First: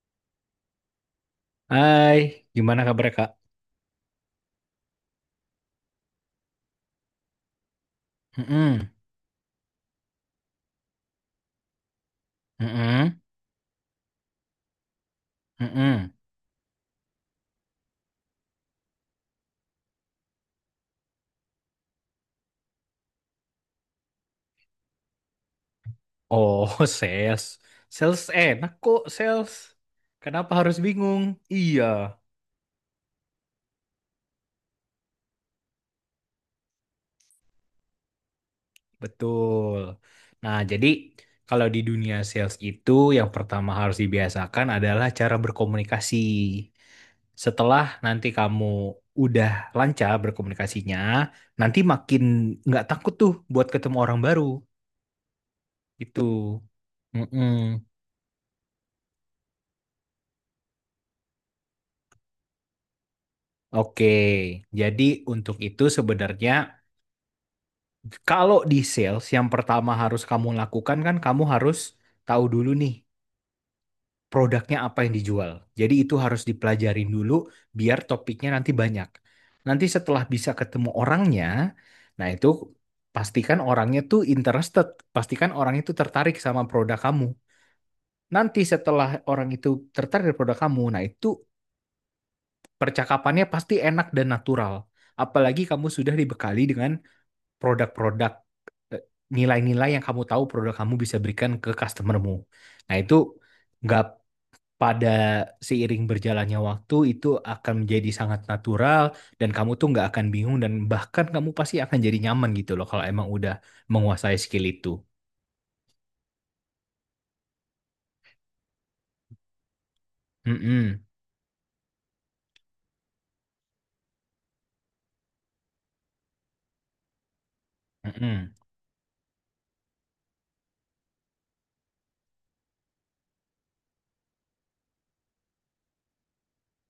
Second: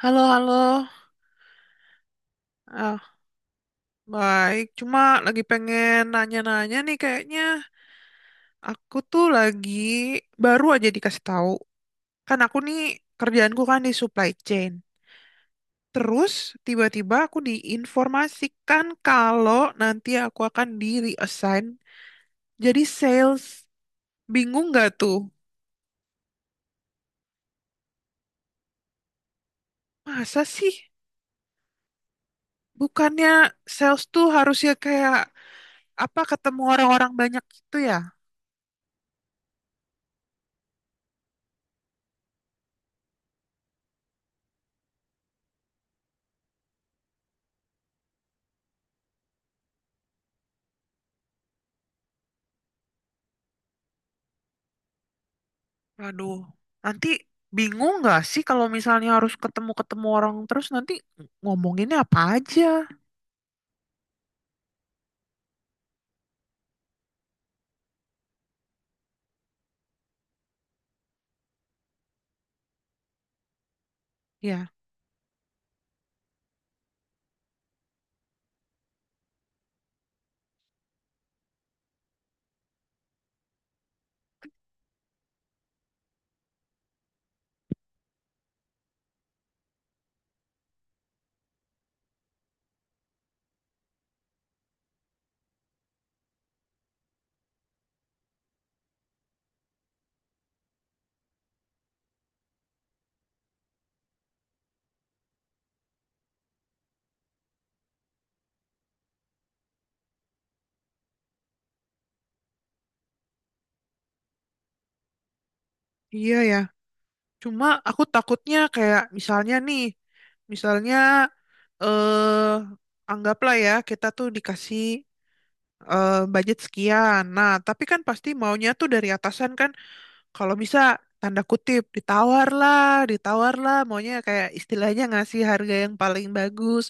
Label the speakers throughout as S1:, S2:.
S1: Halo, halo.
S2: Hai, gimana kabar
S1: Ah,
S2: Kak?
S1: Baik. Cuma lagi pengen nanya-nanya nih kayaknya.
S2: Mm-mm,
S1: Aku tuh lagi baru aja dikasih tahu. Kan aku nih
S2: mm-mm,
S1: kerjaanku kan di supply chain.
S2: mm-mm.
S1: Terus tiba-tiba aku diinformasikan kalau nanti aku akan di reassign jadi sales. Bingung nggak tuh?
S2: Oh, sales. Sales enak kok, sales.
S1: Masa
S2: Kenapa
S1: sih?
S2: harus bingung? Iya,
S1: Bukannya sales tuh harusnya kayak apa ketemu orang-orang banyak gitu ya?
S2: betul. Nah, jadi kalau di dunia sales itu yang pertama harus dibiasakan adalah cara berkomunikasi. Setelah nanti kamu udah lancar berkomunikasinya, nanti makin nggak takut tuh buat ketemu orang baru. Itu.
S1: Waduh, nanti bingung nggak sih kalau misalnya harus ketemu-ketemu orang terus nanti ngomonginnya apa aja?
S2: Oke, jadi untuk itu sebenarnya kalau di sales yang pertama harus kamu lakukan kan kamu harus tahu dulu nih
S1: Ya,
S2: produknya apa yang dijual. Jadi itu harus dipelajarin dulu biar topiknya nanti banyak. Nanti setelah bisa ketemu orangnya, nah itu pastikan orangnya tuh interested, pastikan orang itu tertarik sama produk kamu. Nanti setelah orang itu tertarik dengan produk kamu, nah itu percakapannya pasti enak dan natural. Apalagi kamu sudah dibekali dengan produk-produk eh, nilai-nilai yang kamu tahu produk kamu bisa berikan ke customermu. Nah, itu nggak pada seiring berjalannya waktu itu akan menjadi sangat natural dan kamu tuh nggak akan bingung dan bahkan kamu pasti akan jadi nyaman gitu loh kalau emang udah menguasai skill itu.
S1: iya ya. Cuma aku takutnya kayak misalnya nih, misalnya
S2: Mm-mm.
S1: anggaplah ya kita tuh dikasih budget sekian. Nah, tapi kan pasti
S2: Mm-mm.
S1: maunya tuh dari atasan kan, kalau bisa tanda kutip ditawar lah, maunya kayak istilahnya ngasih harga yang paling bagus.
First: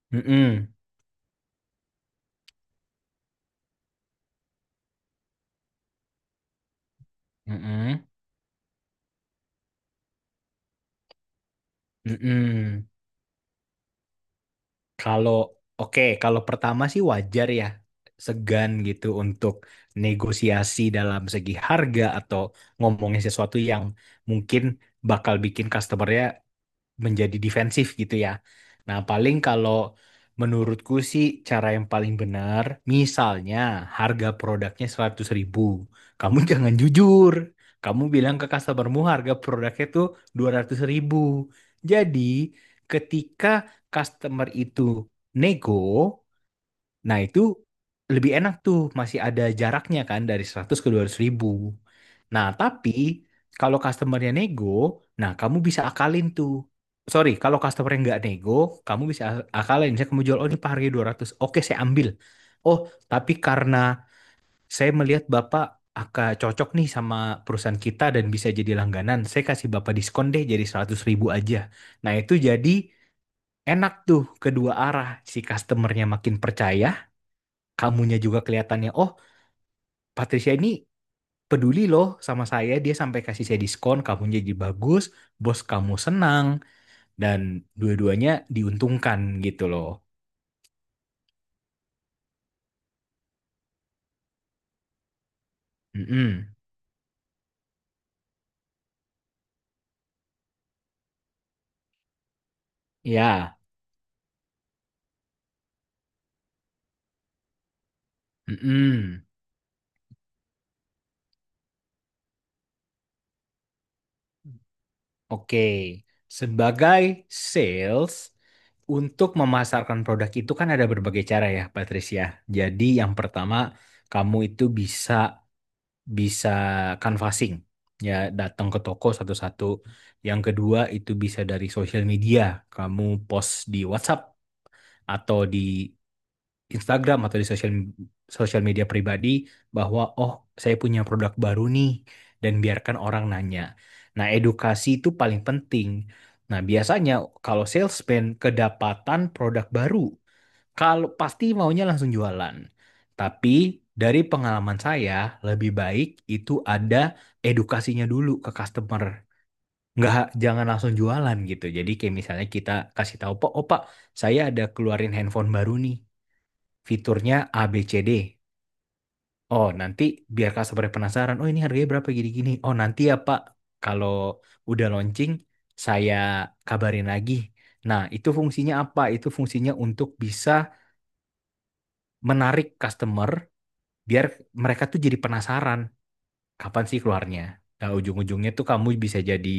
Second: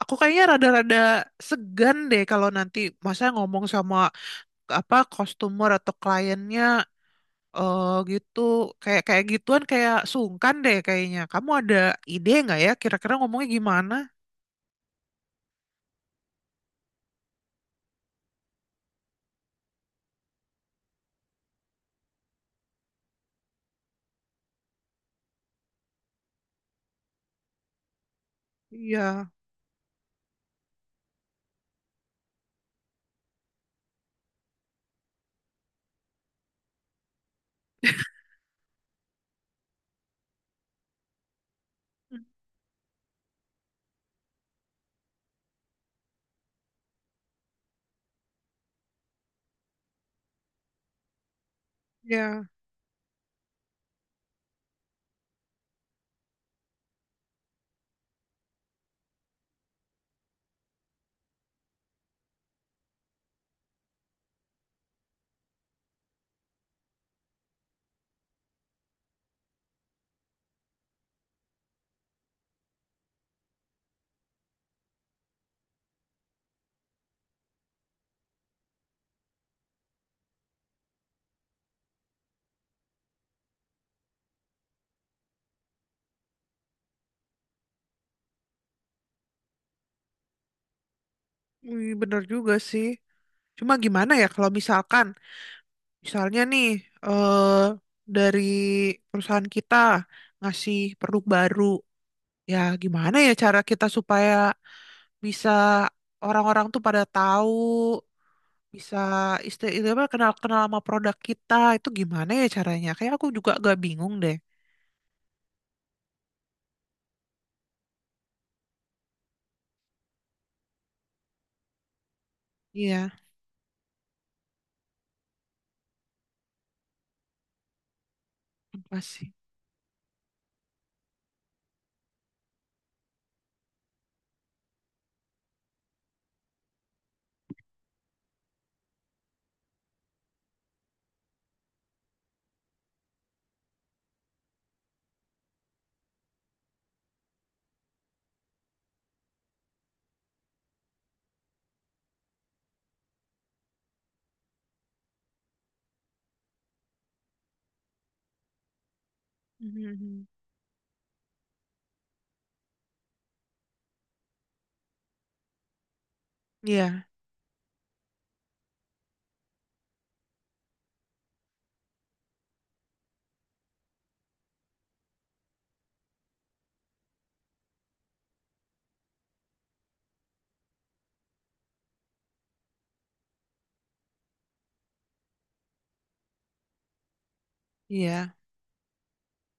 S1: Aku kayaknya
S2: Mm-mm.
S1: rada-rada segan deh kalau nanti masa ngomong sama apa customer atau kliennya
S2: Mm-mm.
S1: gitu, kayak kayak gituan, kayak sungkan deh kayaknya. Kamu ada ide nggak ya
S2: Mm-mm.
S1: kira-kira ngomongnya gimana?
S2: Kalau oke, kalau pertama sih wajar ya segan gitu untuk negosiasi dalam segi harga atau ngomongin sesuatu yang mungkin bakal bikin customernya menjadi defensif gitu ya. Nah,
S1: Iya,
S2: paling kalau menurutku sih cara yang paling benar, misalnya harga produknya seratus ribu. Kamu jangan jujur. Kamu bilang ke customermu harga produknya tuh 200.000 ribu. Jadi, ketika customer itu nego, nah, itu lebih enak tuh, masih ada jaraknya kan dari 100 ke 200.000.
S1: ya,
S2: Nah, tapi kalau customernya nego, nah kamu bisa akalin tuh. Sorry, kalau customernya nggak nego, kamu bisa akalin. Misalnya kamu jual, oh ini harga ratus oke saya ambil. Oh, tapi karena saya melihat Bapak akan cocok nih sama perusahaan kita dan bisa jadi langganan, saya kasih Bapak diskon deh jadi 100.000 aja. Nah, itu jadi enak tuh kedua arah. Si customernya makin percaya, kamunya juga kelihatannya oh Patricia ini peduli loh sama saya dia sampai kasih saya diskon kamunya jadi bagus bos kamu senang dan dua-duanya diuntungkan gitu loh.
S1: bener juga sih. Cuma gimana ya kalau misalkan, misalnya
S2: Mm-mm.
S1: nih eh dari perusahaan kita ngasih produk baru, ya gimana ya
S2: Ya.
S1: cara kita supaya bisa orang-orang tuh pada tahu, bisa
S2: Mm-mm.
S1: itu apa kenal-kenal sama produk kita itu gimana ya caranya? Kayak aku juga gak bingung deh.
S2: Oke, sebagai sales untuk memasarkan produk itu kan ada berbagai cara ya Patricia, jadi yang
S1: Iya,
S2: pertama kamu itu bisa bisa canvassing ya datang ke
S1: apa
S2: toko
S1: sih?
S2: satu-satu, yang kedua itu bisa dari sosial media. Kamu post di WhatsApp atau di Instagram atau di sosial sosial media pribadi bahwa oh saya punya produk baru nih dan biarkan orang nanya. Nah, edukasi itu paling penting. Nah, biasanya kalau salesman kedapatan produk baru, kalau pasti maunya langsung jualan. Tapi dari pengalaman saya, lebih baik itu ada edukasinya dulu ke customer. Nggak,
S1: Mhm.
S2: jangan langsung jualan gitu. Jadi kayak misalnya kita kasih tahu, Pak, oh Pak, saya ada keluarin handphone baru nih.
S1: Iya,
S2: Fiturnya ABCD. Oh, nanti biar customer penasaran, oh ini harganya berapa gini-gini. Oh, nanti ya Pak, kalau udah launching, saya kabarin lagi. Nah, itu fungsinya apa? Itu fungsinya untuk bisa menarik customer biar mereka tuh jadi penasaran kapan sih keluarnya. Nah,
S1: iya.
S2: ujung-ujungnya tuh kamu bisa jadi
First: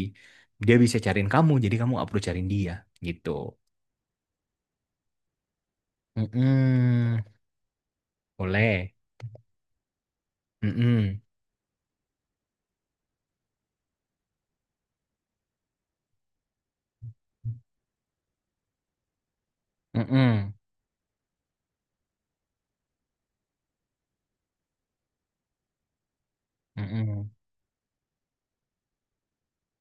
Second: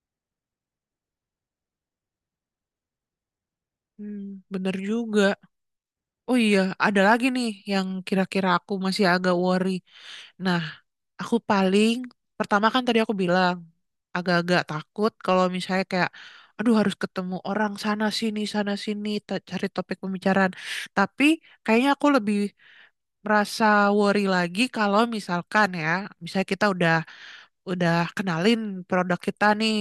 S2: dia bisa cariin kamu, jadi kamu nggak perlu cariin dia gitu.
S1: Hmm, bener juga. Oh iya, ada
S2: Mm-mm.
S1: lagi nih yang kira-kira aku
S2: Boleh.
S1: masih agak worry. Nah,
S2: Mm-mm.
S1: aku paling pertama kan tadi aku bilang agak-agak takut kalau misalnya kayak aduh harus ketemu orang sana sini cari topik pembicaraan.
S2: Mm-mm.
S1: Tapi kayaknya aku lebih merasa worry lagi kalau misalkan ya, misalnya kita udah
S2: Mm-mm.
S1: udah kenalin produk kita nih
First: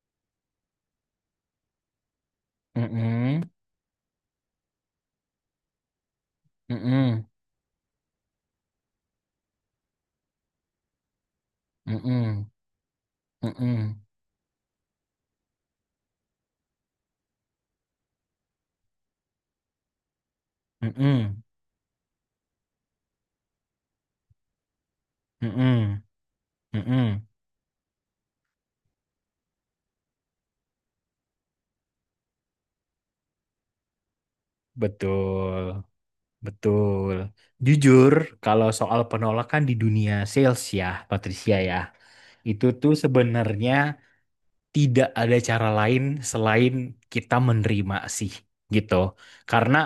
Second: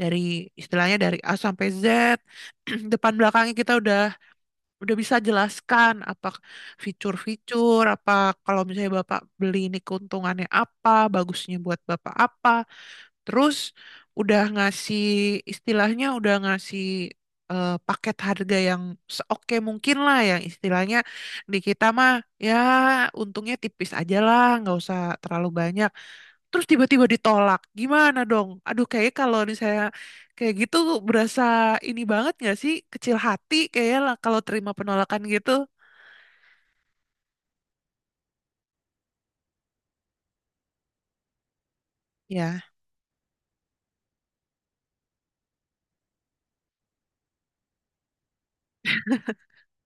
S1: dari istilahnya dari A sampai Z, depan
S2: Mm-mm.
S1: belakangnya kita udah bisa jelaskan apa
S2: Mm-mm.
S1: fitur-fitur, apa kalau misalnya Bapak beli ini keuntungannya apa, bagusnya buat Bapak
S2: Mm-mm.
S1: apa. Terus
S2: Mm-mm.
S1: udah ngasih istilahnya udah ngasih paket harga yang seoke mungkin lah, yang istilahnya
S2: Mm-mm.
S1: di kita mah ya untungnya tipis aja lah, nggak usah terlalu banyak,
S2: Mm-mm.
S1: terus tiba-tiba
S2: Mm-mm.
S1: ditolak gimana dong, aduh, kayak kalau misalnya kayak gitu berasa ini banget gak sih, kecil hati kayak lah kalau terima penolakan gitu.
S2: Betul, betul. Jujur, kalau soal penolakan di dunia sales ya, Patricia ya,
S1: Ya,
S2: itu tuh sebenarnya tidak ada cara lain selain kita menerima sih gitu. Karena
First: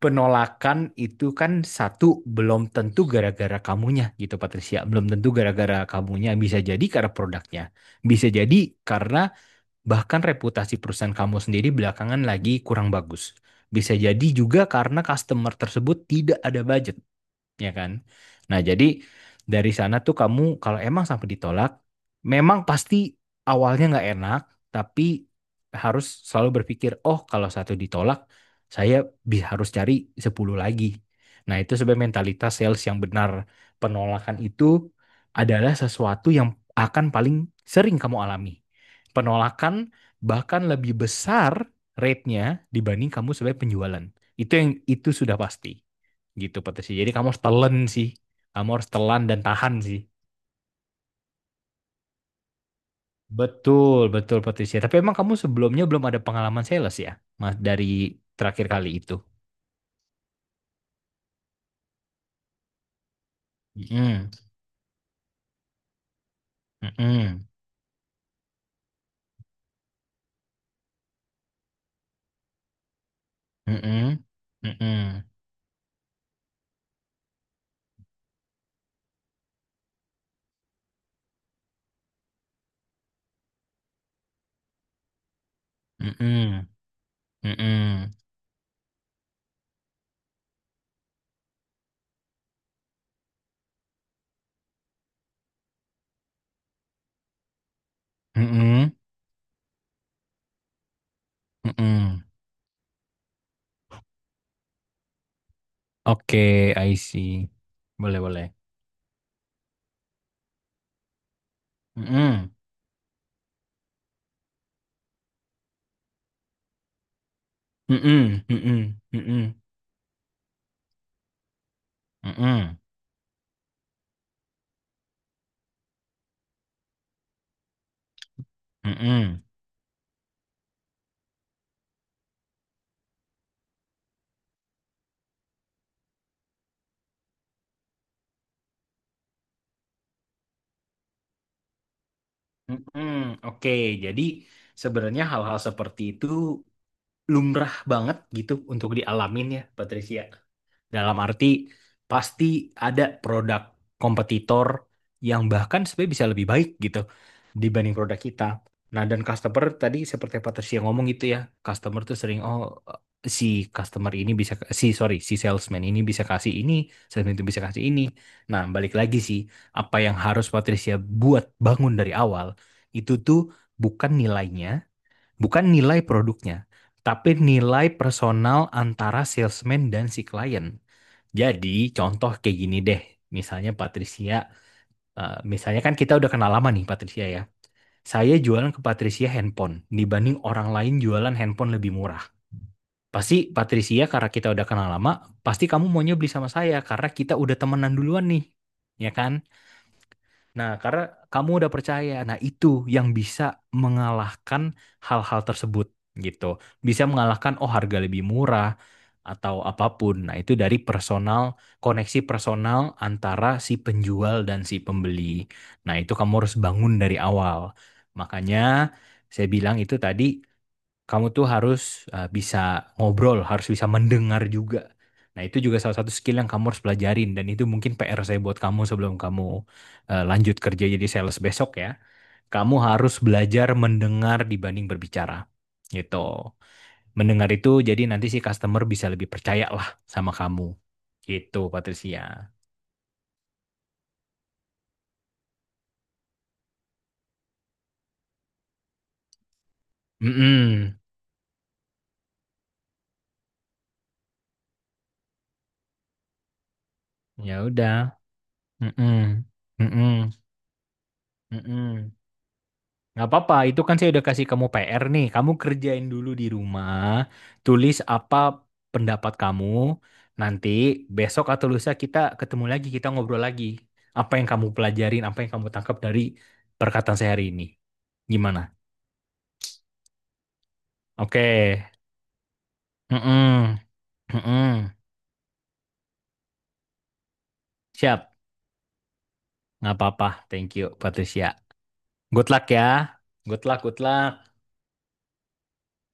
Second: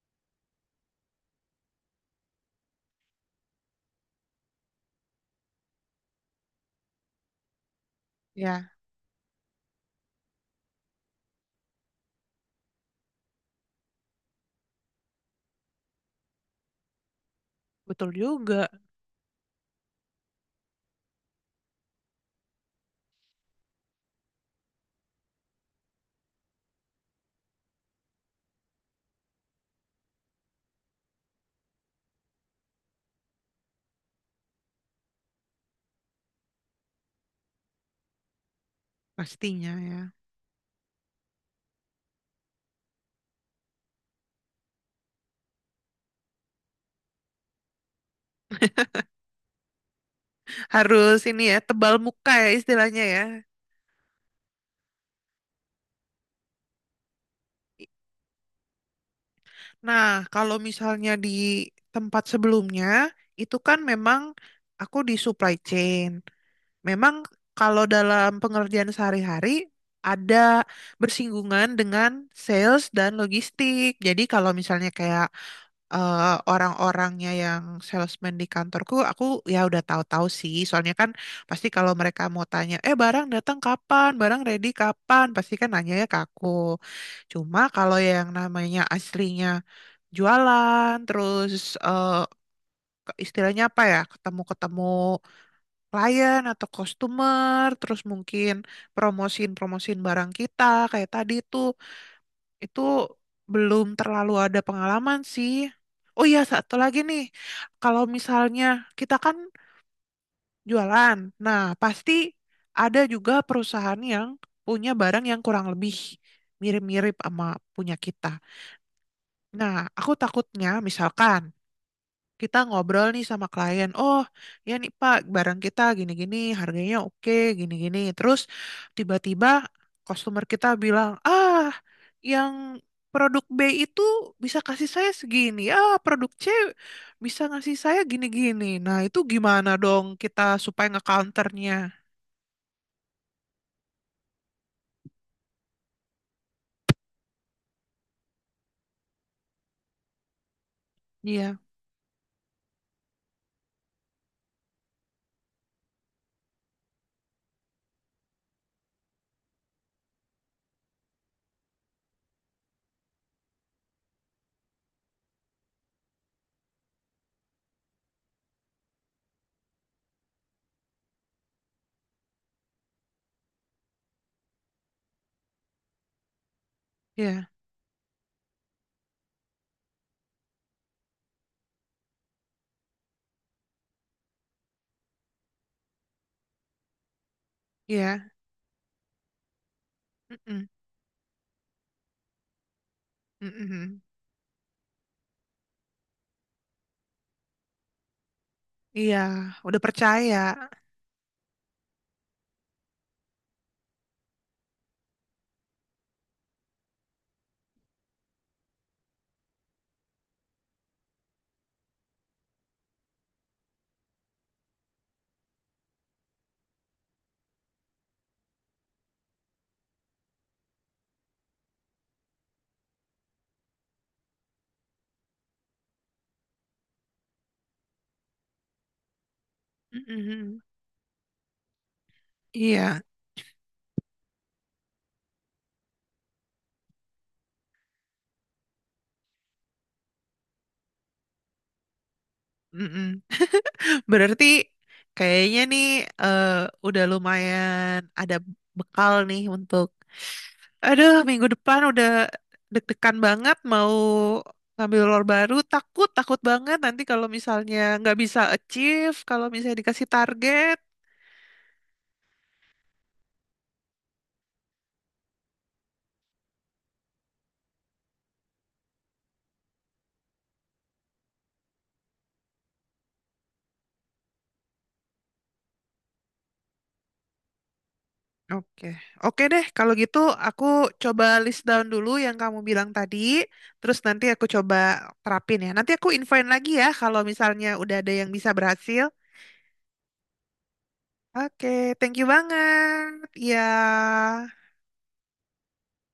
S2: penolakan itu kan satu belum tentu gara-gara kamunya gitu Patricia, belum tentu gara-gara kamunya bisa jadi karena produknya, bisa jadi
S1: ya,
S2: karena bahkan reputasi perusahaan kamu sendiri belakangan lagi kurang bagus. Bisa jadi juga karena customer tersebut tidak ada budget, ya kan?
S1: betul
S2: Nah,
S1: juga.
S2: jadi dari sana tuh kamu kalau emang sampai ditolak, memang pasti awalnya nggak enak, tapi harus selalu berpikir, oh kalau satu ditolak, saya harus cari 10 lagi. Nah, itu sebenarnya mentalitas sales yang benar. Penolakan itu adalah sesuatu yang akan paling sering kamu alami.
S1: Pastinya
S2: Penolakan
S1: ya,
S2: bahkan lebih besar rate-nya dibanding kamu sebagai penjualan. Itu yang itu sudah pasti gitu Patricia. Jadi kamu harus telan sih. Kamu harus telan dan tahan sih.
S1: harus ini ya, tebal muka ya istilahnya ya.
S2: Betul, betul Patricia. Tapi emang kamu sebelumnya belum ada pengalaman sales ya? Mas dari terakhir kali itu.
S1: Nah, kalau misalnya di tempat sebelumnya itu kan memang
S2: Mm-mm,
S1: aku di supply chain. Memang
S2: mm-mm,
S1: kalau dalam pengerjaan sehari-hari ada bersinggungan dengan sales dan logistik. Jadi
S2: mm-mm,
S1: kalau misalnya
S2: mm-mm,
S1: kayak eh, orang-orangnya yang salesman di kantorku, aku ya udah tahu-tahu sih. Soalnya kan pasti kalau mereka mau tanya, eh barang datang kapan, barang ready kapan, pasti kan nanyanya ke aku.
S2: mm-mm,
S1: Cuma kalau
S2: mm-mm,
S1: yang namanya aslinya jualan, terus eh, istilahnya apa ya, ketemu-ketemu klien atau customer, terus mungkin
S2: mm-mm,
S1: promosiin-promosiin barang kita kayak tadi tuh.
S2: mm-mm.
S1: Itu belum terlalu ada pengalaman sih. Oh iya,
S2: Oke,
S1: satu
S2: I
S1: lagi nih.
S2: see.
S1: Kalau
S2: Boleh, boleh.
S1: misalnya kita kan jualan, nah pasti
S2: Mm-mm,
S1: ada juga perusahaan yang punya barang yang kurang lebih mirip-mirip sama punya kita.
S2: mm-mm, mm-mm, mm-mm,
S1: Nah, aku takutnya misalkan kita
S2: mm-mm,
S1: ngobrol nih sama klien, oh ya nih Pak, barang kita gini-gini, harganya oke, gini-gini. Terus
S2: mm-mm,
S1: tiba-tiba customer kita bilang, ah yang produk B itu bisa kasih saya segini, ah produk C bisa ngasih saya gini-gini. Nah itu gimana dong kita supaya ngecounternya?
S2: mm-mm. Oke, jadi sebenarnya hal-hal seperti itu lumrah banget gitu untuk dialamin ya, Patricia. Dalam arti
S1: Iya,
S2: pasti ada produk kompetitor yang bahkan sebenarnya bisa lebih baik gitu dibanding produk kita. Nah, dan customer tadi seperti Patricia ngomong gitu ya, customer tuh sering oh si customer ini bisa, si, sorry, si salesman ini bisa kasih ini, salesman itu bisa kasih ini. Nah, balik lagi sih apa yang harus Patricia buat bangun dari awal itu tuh bukan nilainya, bukan nilai produknya, tapi
S1: iya,
S2: nilai personal antara salesman dan si klien. Jadi, contoh kayak gini deh. Misalnya Patricia, misalnya kan kita udah kenal lama nih Patricia ya.
S1: iya.
S2: Saya jualan ke Patricia handphone dibanding orang
S1: Mm-mm,
S2: lain jualan handphone lebih murah. Pasti
S1: mm-mm.
S2: Patricia karena kita udah kenal lama, pasti kamu maunya beli sama saya karena kita udah temenan duluan nih. Ya
S1: Iya,
S2: kan?
S1: udah percaya.
S2: Nah, karena kamu udah percaya, nah itu yang bisa mengalahkan hal-hal tersebut gitu. Bisa mengalahkan oh harga lebih murah atau apapun. Nah, itu dari personal, koneksi personal antara si penjual dan si pembeli. Nah, itu kamu harus bangun dari awal. Makanya saya bilang itu tadi, kamu tuh harus bisa ngobrol, harus bisa mendengar juga. Nah, itu juga salah satu skill yang kamu harus pelajarin dan itu mungkin PR saya buat kamu sebelum kamu lanjut
S1: Mm-mm.
S2: kerja jadi sales besok ya. Kamu
S1: Iya,
S2: harus belajar mendengar dibanding berbicara. Gitu. Mendengar itu jadi nanti si customer bisa lebih percaya lah sama kamu. Gitu, Patricia.
S1: mm-mm. Berarti kayaknya nih eh, udah lumayan ada bekal nih untuk,
S2: Mm-mm.
S1: aduh, minggu depan udah deg-degan banget mau ngambil lor baru, takut takut banget nanti kalau
S2: Ya
S1: misalnya
S2: udah.
S1: nggak bisa achieve
S2: Mm-mm.
S1: kalau misalnya dikasih
S2: Mm-mm.
S1: target.
S2: Mm-mm. Nggak apa-apa, itu kan saya udah kasih kamu PR nih. Kamu kerjain dulu di rumah, tulis apa pendapat kamu. Nanti besok atau lusa kita ketemu lagi, kita ngobrol lagi. Apa yang kamu pelajarin, apa yang kamu tangkap dari perkataan saya hari ini. Gimana?
S1: Oke, oke deh kalau gitu aku coba
S2: Oke.
S1: list down dulu yang kamu bilang tadi,
S2: Mm-mm.
S1: terus nanti aku coba
S2: Mm-mm.
S1: terapin ya. Nanti aku infoin lagi ya kalau misalnya udah ada yang
S2: Siap.
S1: bisa berhasil.
S2: Nggak apa-apa. Thank you, Patricia.
S1: Oke, thank you
S2: Good luck ya.
S1: banget. Ya.
S2: Good luck, good luck.